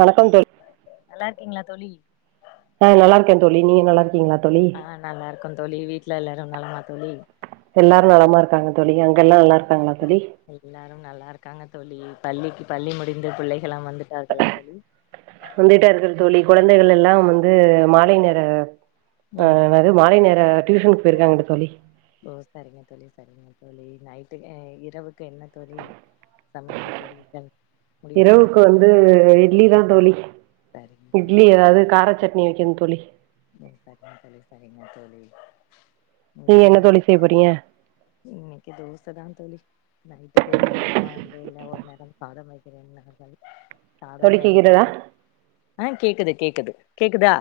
வணக்கம் தோ நல்லா இருக்கீங்களா தோழி ஆஹ் நல்லா இருக்கேன். தோழி நீங்க நல்லா இருக்கீங்களா தோழி ஆஹ் நல்லா இருக்கோ தோழி வீட்டுல எல்லாரு நலமா தோழி எல்லாரு நலமா இருக்காங்க தோழி அங்க எல்லா நல்லா இருக்காங்களா தோழி எல்லாரு நல்லா இருக்காங்க தோழி பள்ளிக்கு பள்ளி முடி டிந்து புள்ளை ல்லாம் வந்துட்டார்களா தோழி. வந்துட்டா இருக்கிற தோழி குழந்தைகள் எல்லாம் வந் து மாலை நேர ஆ ம் என்னது மாலை நேர டியூஷன் போயிருக்காங்க தோழி. ஓ சரிங்க தோழி சரிங்க தோழி நைட்டு அ இரவுக்கு என்ன தோழி சமைக்க போறிர்கள் இரவுக்கு வந்து இட்லி தா தோழி. சரிங்க இட்லி ஏதாவது கார சட்னி வைக்கணும் தோழி. உம் சரிங்க தோழி சரிங்க தோழி. நீங்க இங்கயும் என்ன தோழி செய்ய போறீங்க இன்னைக்கு தோச தா தோழி. நைட்டுக்கு இல்லைன்னா அப்பாந்த இல்ல ஒரு நேரம் காட வைக்கிறேனாங்க தோழி. சாத தோழி கேக்குதா வேண்டாமே ஆஹ் கேக்குது கேக்குது. கேக்குதா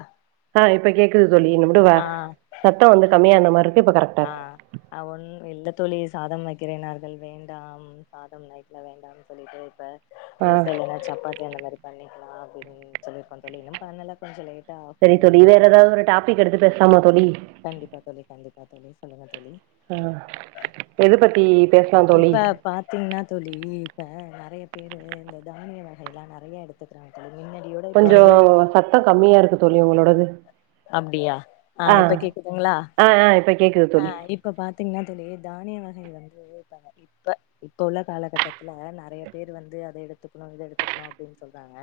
ஆஹ் இப்ப கேக்குது தோழி நடுவ சத்த வந்து கம்மியான மாரி இருக்கு இப்ப கரெக்டா இருக்கு ஆஹ் அவன் இல்ல தோழி சாதம் வைக்கிறேனார்கள் வேண்டாம் சாதம் நைட்ல வேண்டாம்னு சொல்லிட்டு இப்ப ஆ தோச இல்லைன்னா சப்பாத்தி அந்த மாரி பண்ணி பண்ணிக்கலா அப்படினு சொல்லிருக்க தோழி இன்னும் பண்ணலா கொஞ்ச லேட் சரி தோழி வேற ஏதாவது ஒரு டாபிக் எடுத்து பேசலாமா தோழி. ஆ தோழி சொல்லுங்க தோழி ஆஹ் எது பத்தி பேசலாம் தோழி. ப்ப நறைய பேரு இந்த தானிய வகையல்லாம் நறைய எடுத்துக்கிறாங்க மின்னாடியோட இப்ப கொஞ்ச வந்து சத்தம் கம்மியா இருக்கு தோழி உங்களோடது. அப்படியா ஆ ஆஹ் இப்ப கேக்குதுங்களா ஆ ஆ இப்ப கேக்குது தோழி ஆஹ் இப்ப பாத்தீங்கன்னா தோழி தானியவகை வந்து இப்ப இப்ப உள்ள காலகட்டத்துல நறைய பேர் வந்து அத எடுத்துக்கணு இத எடுத்துக்கணு அப்படின்னு சொல்றாங்க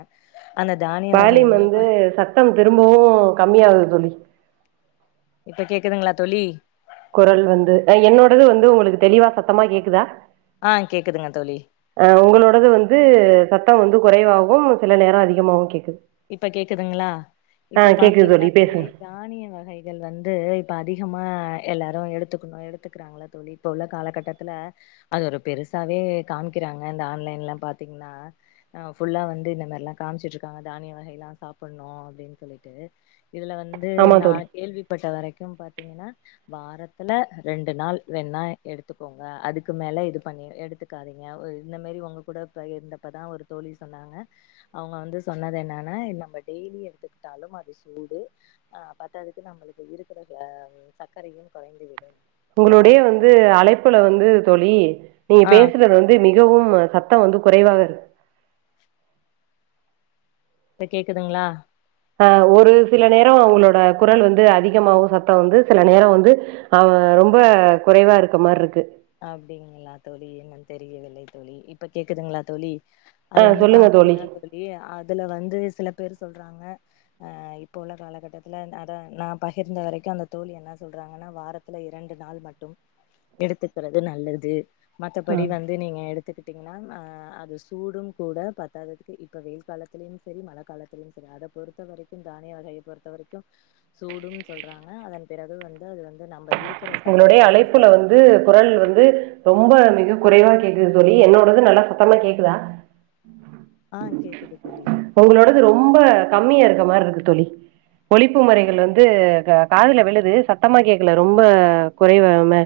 அந்த தானிய வால்யூம் வகையுமே வந்து இப்ப சத்தம் திரும்பவு கம்மியாகுது தோழி [unintelligible] இப்ப கேக்குதுங்களா தோழி. குரல் வந்து என்னோடது வந்து உங்களுக்கு தெளிவா சத்தமா கேக்குதா ஆ கேக்குதுங்க தோழி அஹ் உங்களோடது வந்து சத் த்தம் வந்து குறைவாகவு சில நேர அதிகமாவும் கேக்குது இப்ப கேக்குதுங்களா ஆ இப்ப கேக்குது பாத்தீங்ன்னா தோழி பேசுங்க தானிய வகைகள் வந்து இப்ப அதிகம் மா எல்லாரு எடுத்துக்குணு எடுத்துக்கிறாங்கள்ள தோழி இப்ப உள்ள காலக்கட்டத்துல அது ஒரு பெருசாவே காமிக்கிறாங்க இந்த ஆன்லைன்லாம் பாத்தீங்ன்னா ஆஹ் ஃபுல்லா வந்து இந்த மாரில்லாம் காம்ச்சிட்டு இருக்காங்க தானிய வகையெல்லா சாப்புடணு அப்டின் சொல்லிட்டு இதுல வந்து ஆமா நா தோழி கேள்விப்பட்ட வரைக்கு பாத் தீங்ன்னா வாரத்துல ரெண்டு நாள் வேனா எடுத்துக்கோங்க அதுக்கு மேல இது பண்ணி எடுத்துக்காதீங்க ஓ இந்த மேரி ஒங்க கூட இப்ப இருந்தப்பதான் ஒரு தோழி சொன்னாங்க அவுங்க வந்து சொன்னது என்னன்னா நம்ம டெய்லி எடுத்துக்கிட்டாலும் அது சூடு ஆஹ் பாத்தாதுக்கு நம்பளுக்கு இருக்கிற ஆஹ்ம் சக்கரையும் கொறைந்துவிடும் உங்களுடையே வந்து அழைப்புல வந்து தோழி நீங்க ஆ பேசறது வந்து மிகவும் சத்தம் வந்து குறைவாக இருக் இப்ப கேக்குதுங்ளா ஆஹ் ஒரு சில நேரம் உங்களோட குரல் வந்து அதிகமாவு சத்த வந்து சில நேரம் வந்து ஆஹ்வ் ரொம்ப குறைவா இருக்க மார்ருக்கு அப்டிங்களா தோழி என்னன்னு தெரியவில்லை தோழி இப்ப கேக்குதுங்ளா தோழி ஆ அது வந்து சொல்லுங்க பாத்தீங்ன்னா தோழி அதுல வந்து சிலப் பேரு சொல்றாங்க ஆஹ் இப்போ உள்ள காலகட்டத்துல அதா நா பகிர்ந்த வரைக்கு அந்த தோழி என்னா சொல்றாங்கன்னா வாரத்துல இரண்டு நாள் மட்டும் எடுத்து கிறது நல்லது மத்தபடி ஆஹ் வந்து நீங்க எடுத் த்துக்கிட்டீங்ன்னா அ அது சூடும் கூட பத்தாததுக்கு இப்ப வெயில் காலத்திலியும் செரி மழக் காலத்திலயும் செரி அத பொறுத்த வரைக்கும் தானிய வகையை பொறுத்த வரிக்கும் சூடும் சொல்றாங்க அதன் பிறகு வந்து அது வந்து நம்ப இருக் உங்ளுடைய அழைப்புல வந்து குரல் வந் து ரொம்ப மிகக் குறைவா கேக்குது தோழி என்னோடது நல்லா சத்தமா கேக்குதா ஆ கேக்குது தோழி உங்களோடது ரொம்ப கம்மியா இருக்க மார்ரு கேக்குது தோழி ஒலிப்பு முறைகள்ல வந்து க காதுல விழுது சத்தமா கேக்கல ரொம்ப குறைவமெ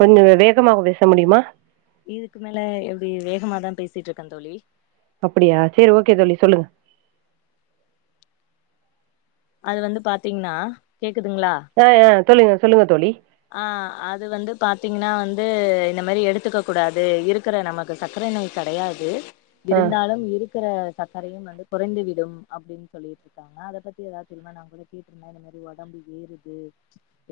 கொஞ்சோ வேகமாக பேச முடியுமா இதுக்கு மேல எப்டி வேகமாதா பேசிட்ருக்கந் தோழி அப்படியா சேரி ஓகே தோழி சொல்லுங்க அது வந்து பாத்தீங்ன்னா கேக்குதுங்ளா தொல்லுங்க சொல்லுங்க தோழி ஆஹ் அது வந்து பாத்தீங்கனா வந்து இந்த மாரி எடுத்துக்க கூடாது இருக்கற நமக்கு சக்கர நோய் கெடையாது ஆ இருந்தாலும் இருக்குற சக்கரையும் வந்து குறைந்து விடும் அப்டின் சொல்லிட்ருக்காங்க அத பத்தி எதா தெரியுமா நங்க கூட கேட்ருந்தே இந்த மாரி ஒடம்பு ஏறுது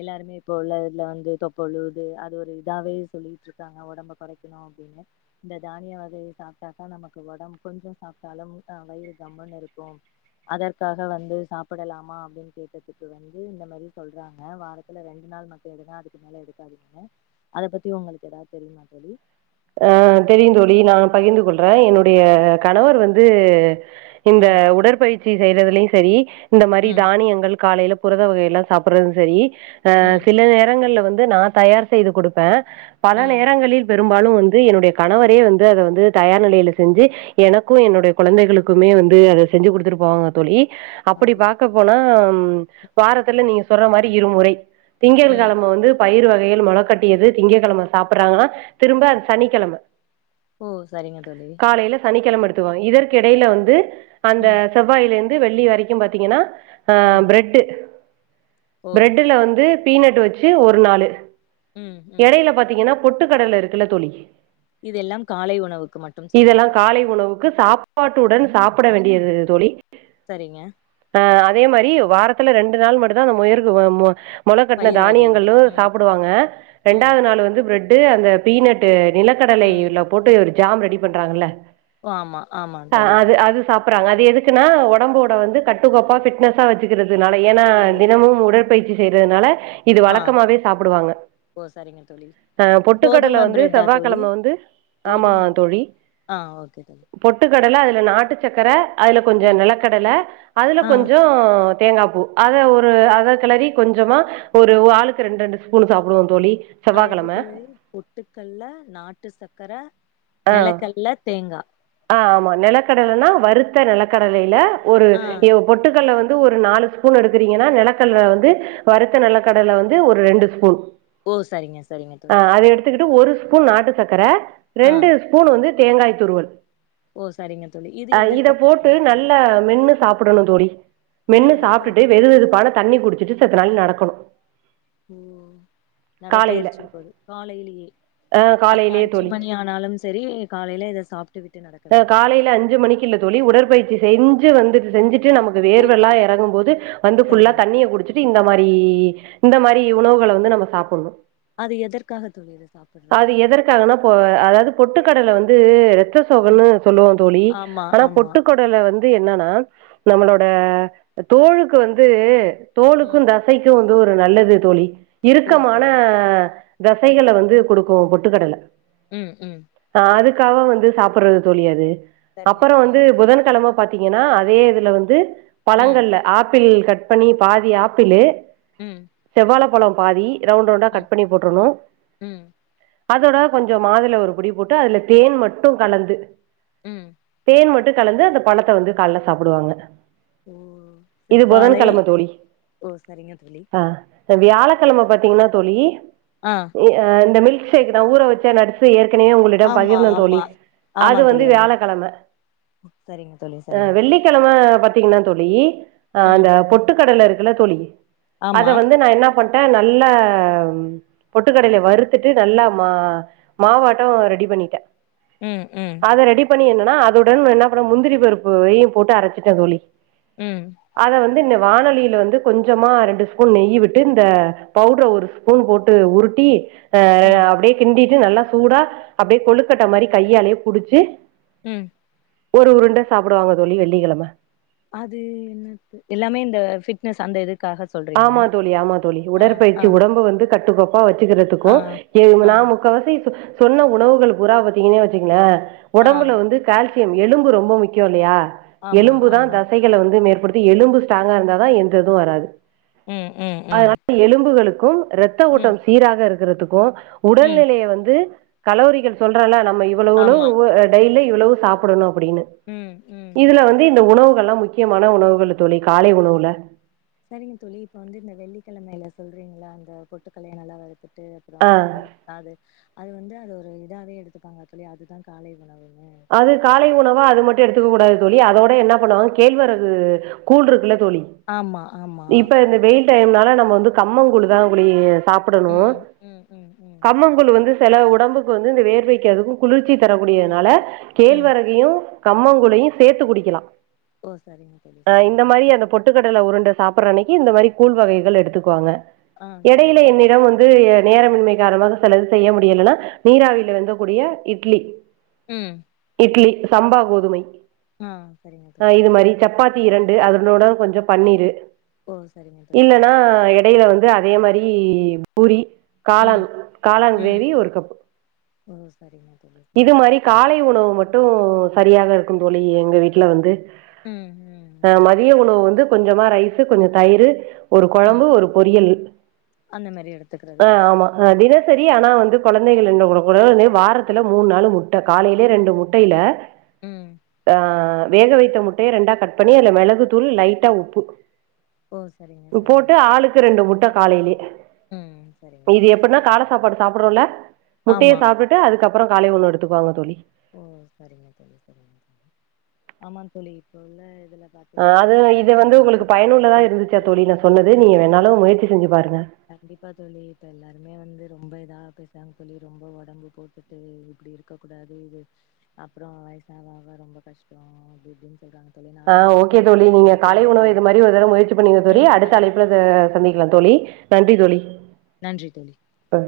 எல்லாருமே இப்போ உள்ள இதுல வந்து தொப்ப உழுவுது அது ஒரு இதாவே சொல்லிட்ருக்காங்க ஒடம்ப கொறைக்குணு அப்டின்னு இந்த தானிய வகையை சாப்டாக்கா நமக்கு ஒடம்ப் கொஞ்சோ சாப்ட்டாலும் ஆஹ் வயிறு கம்முன்னு இருக்கும் அதற்காக வந்து சாப்படலாமா அப்டின் கேட்டதுக்கு வந்து இந்த மரி சொல்றாங்க வாரத்துல ரெண் டு நாள் மட்டு எடுங்க அதுக்கு மேல எடுக்காதீங்கனு அத பத்தி உங்களுக்கு எதாவ் தெரியுமா தோழி அஹ் தெரியுந்தோழி நா பகிர்ந்து கொள்றே என்னுடைய கணவர் வந்து இந்த ம் உடற்பயிற்சி செய்றதுலியு செரி இந்த மாரி ம் தானியங்கள் காலைல புரத வகையெல்லா சாப்புறது செரி அ ம் சில நேரங்கள்ல வ ந்து நா தயார் செய்து குடுப்பே பல ம் நேரங்களில் வெரும் பாலு வந்து என்னுடைய கணவரே வந்து அத வந்து தயார் நிலையில செஞ்சி எனக்கு என்னுடைய குழந்தைகளுக்குமே வந்து அத செஞ்சு குடுத்துட்டு போவாங்க தொழி அப்படி அப்டியா பாக்க போனா உம் வாரத்துல நீங்க சொல்றா மாரி இருமுறை திங்கள் ம் கெழம வந்து பயிர் வ பெயில் மொள கட்டியது திங்க கெழம சாப்பட்றாங்கனா திரும்ப அது சனிக்கெழம ஓ சரிங்க தோழி கெழம எடுத்துக்குவா இதற்கு எடையில வந்து அந்த ம் செவ்வாய்லந் து வெள்ளி வரைக்கு பாத்தீங்கனா ஆஹ் ம் பிரெட்டு ஓ பிரெட்டுல வந்து பீனட்டு வெச்சு ஒரு நாலு ம் ம் எடையில பாத்தீங்கன்னா பொட்டுக்கடல இருக்கு இல்ல தோழி இதெல்லாம் காலை உணவுக்கு மட்டும் இதெல்லாம் சொல்றீர்கள் காலை உணவுக்கு சாப்பாட்டுடன் சாப்ட வேண்டியது தோழி சரிங்க ஆ அதே மாரி வாரத்துல ரெண்டு நாள் மட்டும் தான் நம்ம முயலுக்கு மொள கட்டன பயிறு வகைகள் தானியங்களும் ம் சாப்பிடுவாங்க ம் ரெண்டாவது நாளு வந்து பிரெட் து அந்த பீனட்டு ம் நிலக்கடலையில போட்டு இவுரு ஜாம் ரெடி பண்றாங்கல்ல ஆமா ஆமா தோழி குப்படராங்க அது எதுக்குன்னா ஒடம்போட வந்து கட்டுக்கோப்பா ஃபிட்னஸா வச்சுகிறது இது நாளைக்குனா ஓ தினமும் உட உடற்பெயற்சி செய்யறதுனால இது ஆ வழக்கமாவே சாப்பிடுவாங்க ஓ சரிங்க தோழி அ பொட்டு வாரத்துல கோதும வந்து பிரெட்டா தோழி செவ்வாகெழம வந்து ஆமா கோதும பிரெட் தோழி ஆ ஓகே தோழி பொட்டுக் கடல அதுல நாட்டு சக்கர அதுல கொஞ்சோ ம் நெலக்கடல அதுல ஆ கொஞ்சோ தேங்கா பூ அத ஒரு அத கெளறி கொஞ்சமா ஒரு ஆளுக்கு ரெண்டு ரெண்டு ஸ்பூன் சாப்புடுவோந் தோழி அது எப்படி செவ்வாய்க்கிழம தருது பொட்டுக்கல்ல நாட்டு சக்கர ஆ ஆ... நெலக்கல்ல தேங்கா ஆமா நெலக்கடலனா வருத் த நெலக்கடலையில ஒரு ஆ எ பொட்டுக்கல்ல வந்து ஒரு நாலு ஸ்பூன் எடுக்குறீங்கன்னா நிலக்கட வந்து வருத்த நிலக்கடல வந்து ஒரு ரெண்டு ஸ்பூன் ஓ சரிங்க சரிங்க தோழி ஒரு ஸ்பூன் நாட்டு சக்கர ஆ ரெண்டு ஸ்பூன் வந்து தேங்காய் துருவல் ஓ சரிங்க தோழி இது அ இத எதற்காக போட்டு தோழி நல்ல மென்னு சாப்பிடணு தோழி இது மென்னு சாப்பிட்டுட்டு எதற்காக வெது தோழி வெதுப்பான தண்ணி குடிச்சுட்டு செத்த நாள் நடக்கணு ஓ காலையில. நடைப்பயிற்சியின் போது காலையிலியே ஆ அந்த காலையிலயே அஞ்சு தோழி. மணி ஆனா ளும் செரி காலைல இதை சாப்பிட்டு விட்டு நடக்க அ வேண்டும் காலையில மணிக்கு இல்ல தோழி, உடற்பயிற்சி செஞ்சு வந்துட்டு செஞ்சுட்டு நமக்கு ஓகே வேர்வெல்லா எறங்கும் போது வந்து ஃபுல்லா சரிங்க தண்ணிய குடுச்சுட்டு இந்த மாரி இந்த மாரி உணவுகள வந்து நம்ம சாப்புன்ணு அது எதற்காக தோழி சாப்புடுறோ எதற்காகன்னா, இப்போ அதாவது பொட்டுக்கடல வந்து ரத் த சோகன்னு சொல்லுவோ தோழி ஆமா ஆனா ஆமா பொட்டுக்கடல வந் து என்னன்னா நம்மளோட தோழுக்கு வந்து தோலுக்கு ம் தசைக்கு வந் து ஒரு நல்லது தோழி ஓ இறுக்கம் ஆனா சரிங்க தோழி த தசைகள் வந்து குடுக்கு பொட்டுக்கடல உம் உம் காக வந்து சாப்பிடுறது தோளி அது சரிங்க அப்பறோ தோழி வந்து புதன் கெழம பாத்தீங்கன்னா அதே இதுல வந்து ம் பழங்கள்ல ஆப்பிள் கட் பண்ணி பாதி ஆப்பிள் உம் பலோ பாதி ரவுண்டு ரவுண்டா கட் பண்ணி போட்றணு ம் அதுதாட கொஞ்சோ மாதுள ஒரு புடிய போட்டு அதுல தேன் மட்டு கலந்து உம் தேன் மட்டு கலந்து அந்த பழத்தை வந்து கால் ல சாப்டுவாங்க ஓ செவ்வாலை தோழி. ஓ சரிங்க தோளி ச வியாலக்கெலம பாத்தீங்கனா தோளி ஆ இ அ இந்த மில்க் செக் நா ஊர வச்சா நட்சு ஏற் ஏற்கனவே உங்களிடம் ஆமா பகிர்ந்த தோளி ஆமா ஆமா அது வந்து தோழி ஆமா தோழி வியாலகெலம சரிங்க தோழி ஆ சரிங்க தோழி வெள்ளிக்கெலம பத்தி பாத்திங்கனா தோளி ஆ ம் அந்த பொட்டுகடல இருக் இல்ல தோளி அத ஆமா வந்து நா என்ன மட்ட நல்ல பொட்டுக்கடலைய வருறுத்துட்டு நல்ல மா மாவாட் டோ ரெடி பண்ணிட்ட உம் உம் பண்ணி என்னனா அதுடன் என்ன பண்ண முந்திரி பருப்பு வெயி போட்டு அரச்சிட்ட தோளி உம் அது வந்து வானொலியில வந்து கொஞ்சமா ரெண்டு ஸ்பூன் நெய்யி விட்டு இந்த பவுட்ர ஒரு ஸ்பூன் போட்டு உருட்டி ஆ ம் அப்டேயே கிண்டி நல்லா சூடா அப்டே கொழுக்கட்ட மாரி கையாலேயே புடிச்சு உம் ஒரு உருண்ட சாப்டுவாங்க தோளி வெள்ளிக்கெலம அது என்ன எல்லாமே இந்த பிட்னஸ் அந்த இதுக்கு ஆமா தோளி ஆமா தோளி ஆ உடற்பயிற்சி உடம்ப வந்து கட்டுக்கோப்பா ப்பா வச்சுக்கறதுக்கோ ஆ எது ஆ நா முக்காவாசி சொன்ன உணவுகள் பூரா பாத்தீங்கனே வச்சுங்களே ஆ ஒடம்புல வந்து கால்சி யம் எலும்பு ரொம்ப முக்கியோல்லையா ஆமா எலும்பு தா ஆமா தசைகள வந்து மேற்படுத் எலும்பு ஸ்டாங்கா இருந்தா தா எந்த இதுவு வராது ம் ம் ம் அதனால எலும்புகளுக் க்கு ரத்த ம் ஓட்டம் சீராக இருக்குறது ருக்கு ம் உடல்நிலைய வந்து கலோரிகள் சொல்றலா நம் நம்ம இவ்ளோவுளோ ஆமா அ டெய்லி இவ்ளேவு சாப்புடணு அப்டின்னு ம் ம் இதுல வந்து இந்த உணவு இதெல்லா முக்கியமான உணவுகள் தோழி காலை உணவுல சரிங்க தோழி இப்ப வந்து இந்த வெள்ளிக்கெழமையில சொல்றீங்களா அந்த பொட்டுக்கல்லய நல்லா வரு ட்டு அப்புறோ ஆ அந்த அது வந்து அது ஒரு இதாவே எடுத்துப்பாங்க அக்சுவலி அதுதா காலை உணவுங்க அது காலை உணவா அது மட்டு எடுத்துக்கக்கூடாது தோழி அதோட என்ன பண்ணுவாங்க கேழ்வரகு கூல் இருக்குல தோழி ஆமா ஆமா இப்ப இந்த வெயில் டைம்னால நம்ம வந்து கம்மங்கூழு தா குலி சாப்புடணு ம் ம் ம் ம் கம்மங்கூழு வந்து சில ஒடம்புக்கு வந்து இந்த வேர்வைக்கு அதுக்கு குளிர்ச்சி ம் தரக்கூடியதுனால ம் கேழ்வரகையு கம்மங்கூழயு சேத்து குடிக்கலா ஓ சரிங்க தோழி சரிங்க ட்டுக்கடலை உருண்ட சாப்பர்ற அன்னைக்கி இந்த மாரி கூழ் வகைகள் எடுத்துக்குவாங்க ஆ இடையில சரிங்க என்னிடம் வந்து நேரமின்மை காரணமாக சிலது செய்ய முடியலனா நீராவில வெந்தக்கூடிய இட்லி ம் இட்லி சம்பா கோதுமை ஆஹ் சரிங்க தோழி தி இரண்டு அதனோட கொஞ்சோ பன்னீரு ஓ சரிங்க தோழி இல்லன்னா சரி எடைல வந்து து அதே மாரி பூரி காளான் ம் காளான் ம் கிரேவி ஒரு கப்பு ஓ சரிங்க தோழி இது சரிங்க மாரி தோழி. காலை உணவு மட் டு சரியாக இருக்கும் தோழி எங்க வீட்ல வந்து ம் அஹ் ம் மதிய உணவு வந்து கொஞ்சமா ரைஸு கொஞ்ச தயிரு ஒரு ம் கொழம்பு ஒரு பொரியல் அந்த மாரி எடுத்துக்கிறது ஆஹ் உண்டு ஆமா அ டின்னர் சரி ஆனா வந்து கொழந்தைகள எல்லா வுட கூடாது [unintelligible] வார த்துல மூண் நாளு முட்ட காலைலே ரெண்டு முட்டயில ம் ஆஹ் வேக வைத்த முட்டய ரெண்டா கட் பண்ணி அதுல மெளகு தூள் லைட்டா உப்பு ஓ சரிங்க ம் சரிங்க போட்டு ஆளுக்கு ரெண்டு முட் ட காலைலே ம் சரிங்க இது தோழி சரி எப்பன்னா கால சாப்பாடு சாப் பறோல்ல முட்டைய ஆமா சாப்ட்டுட்டு அதுக்கப் பறோ காலை உணவு எடுத்துக்வாங்க தோழி ஓ சரிங்க தோழி சரிங்க தோழி ஆமா தோழி இப்ப உள்ள இதுல ஆ பாத்தீங்ன்னா அது இது [inaudible] வந்து உங்களுக்கு சாப்புட்ற தான் பயனுள்ளதா தோழி இருந்துச்சா நல்லது தோழி நான் சொன்னது நீங்க கண்ப்பா வேணாலும் தோழி முயற்சி செஞ்சு பாருங்க கண்டிப்பா தோழி இப்ப எல்லாருமே வந்து ரொம்ப ரா அப்பி சாப் சொல்லி ரொம்ப ஒடம்பு போட்டுட்டு இப்டி இருக்க கூடா [unintelligible] வெச் அப்றோ வயசாவ ஆவ ரொம்ப கஷ்டோ அப்டி இப்டின் ஆஹ் ஓகே தோழி நீங்க காலை உணவ தோழி இது மாரி ஒரு தடவ முயற்சி பண்ணீங்க தோழி ம் அடுத்த கண்டிப்பா அழைப்புல தோழி ச சந்திக்கலா தோழி நன் றி தோழி நன்றி தோழி அ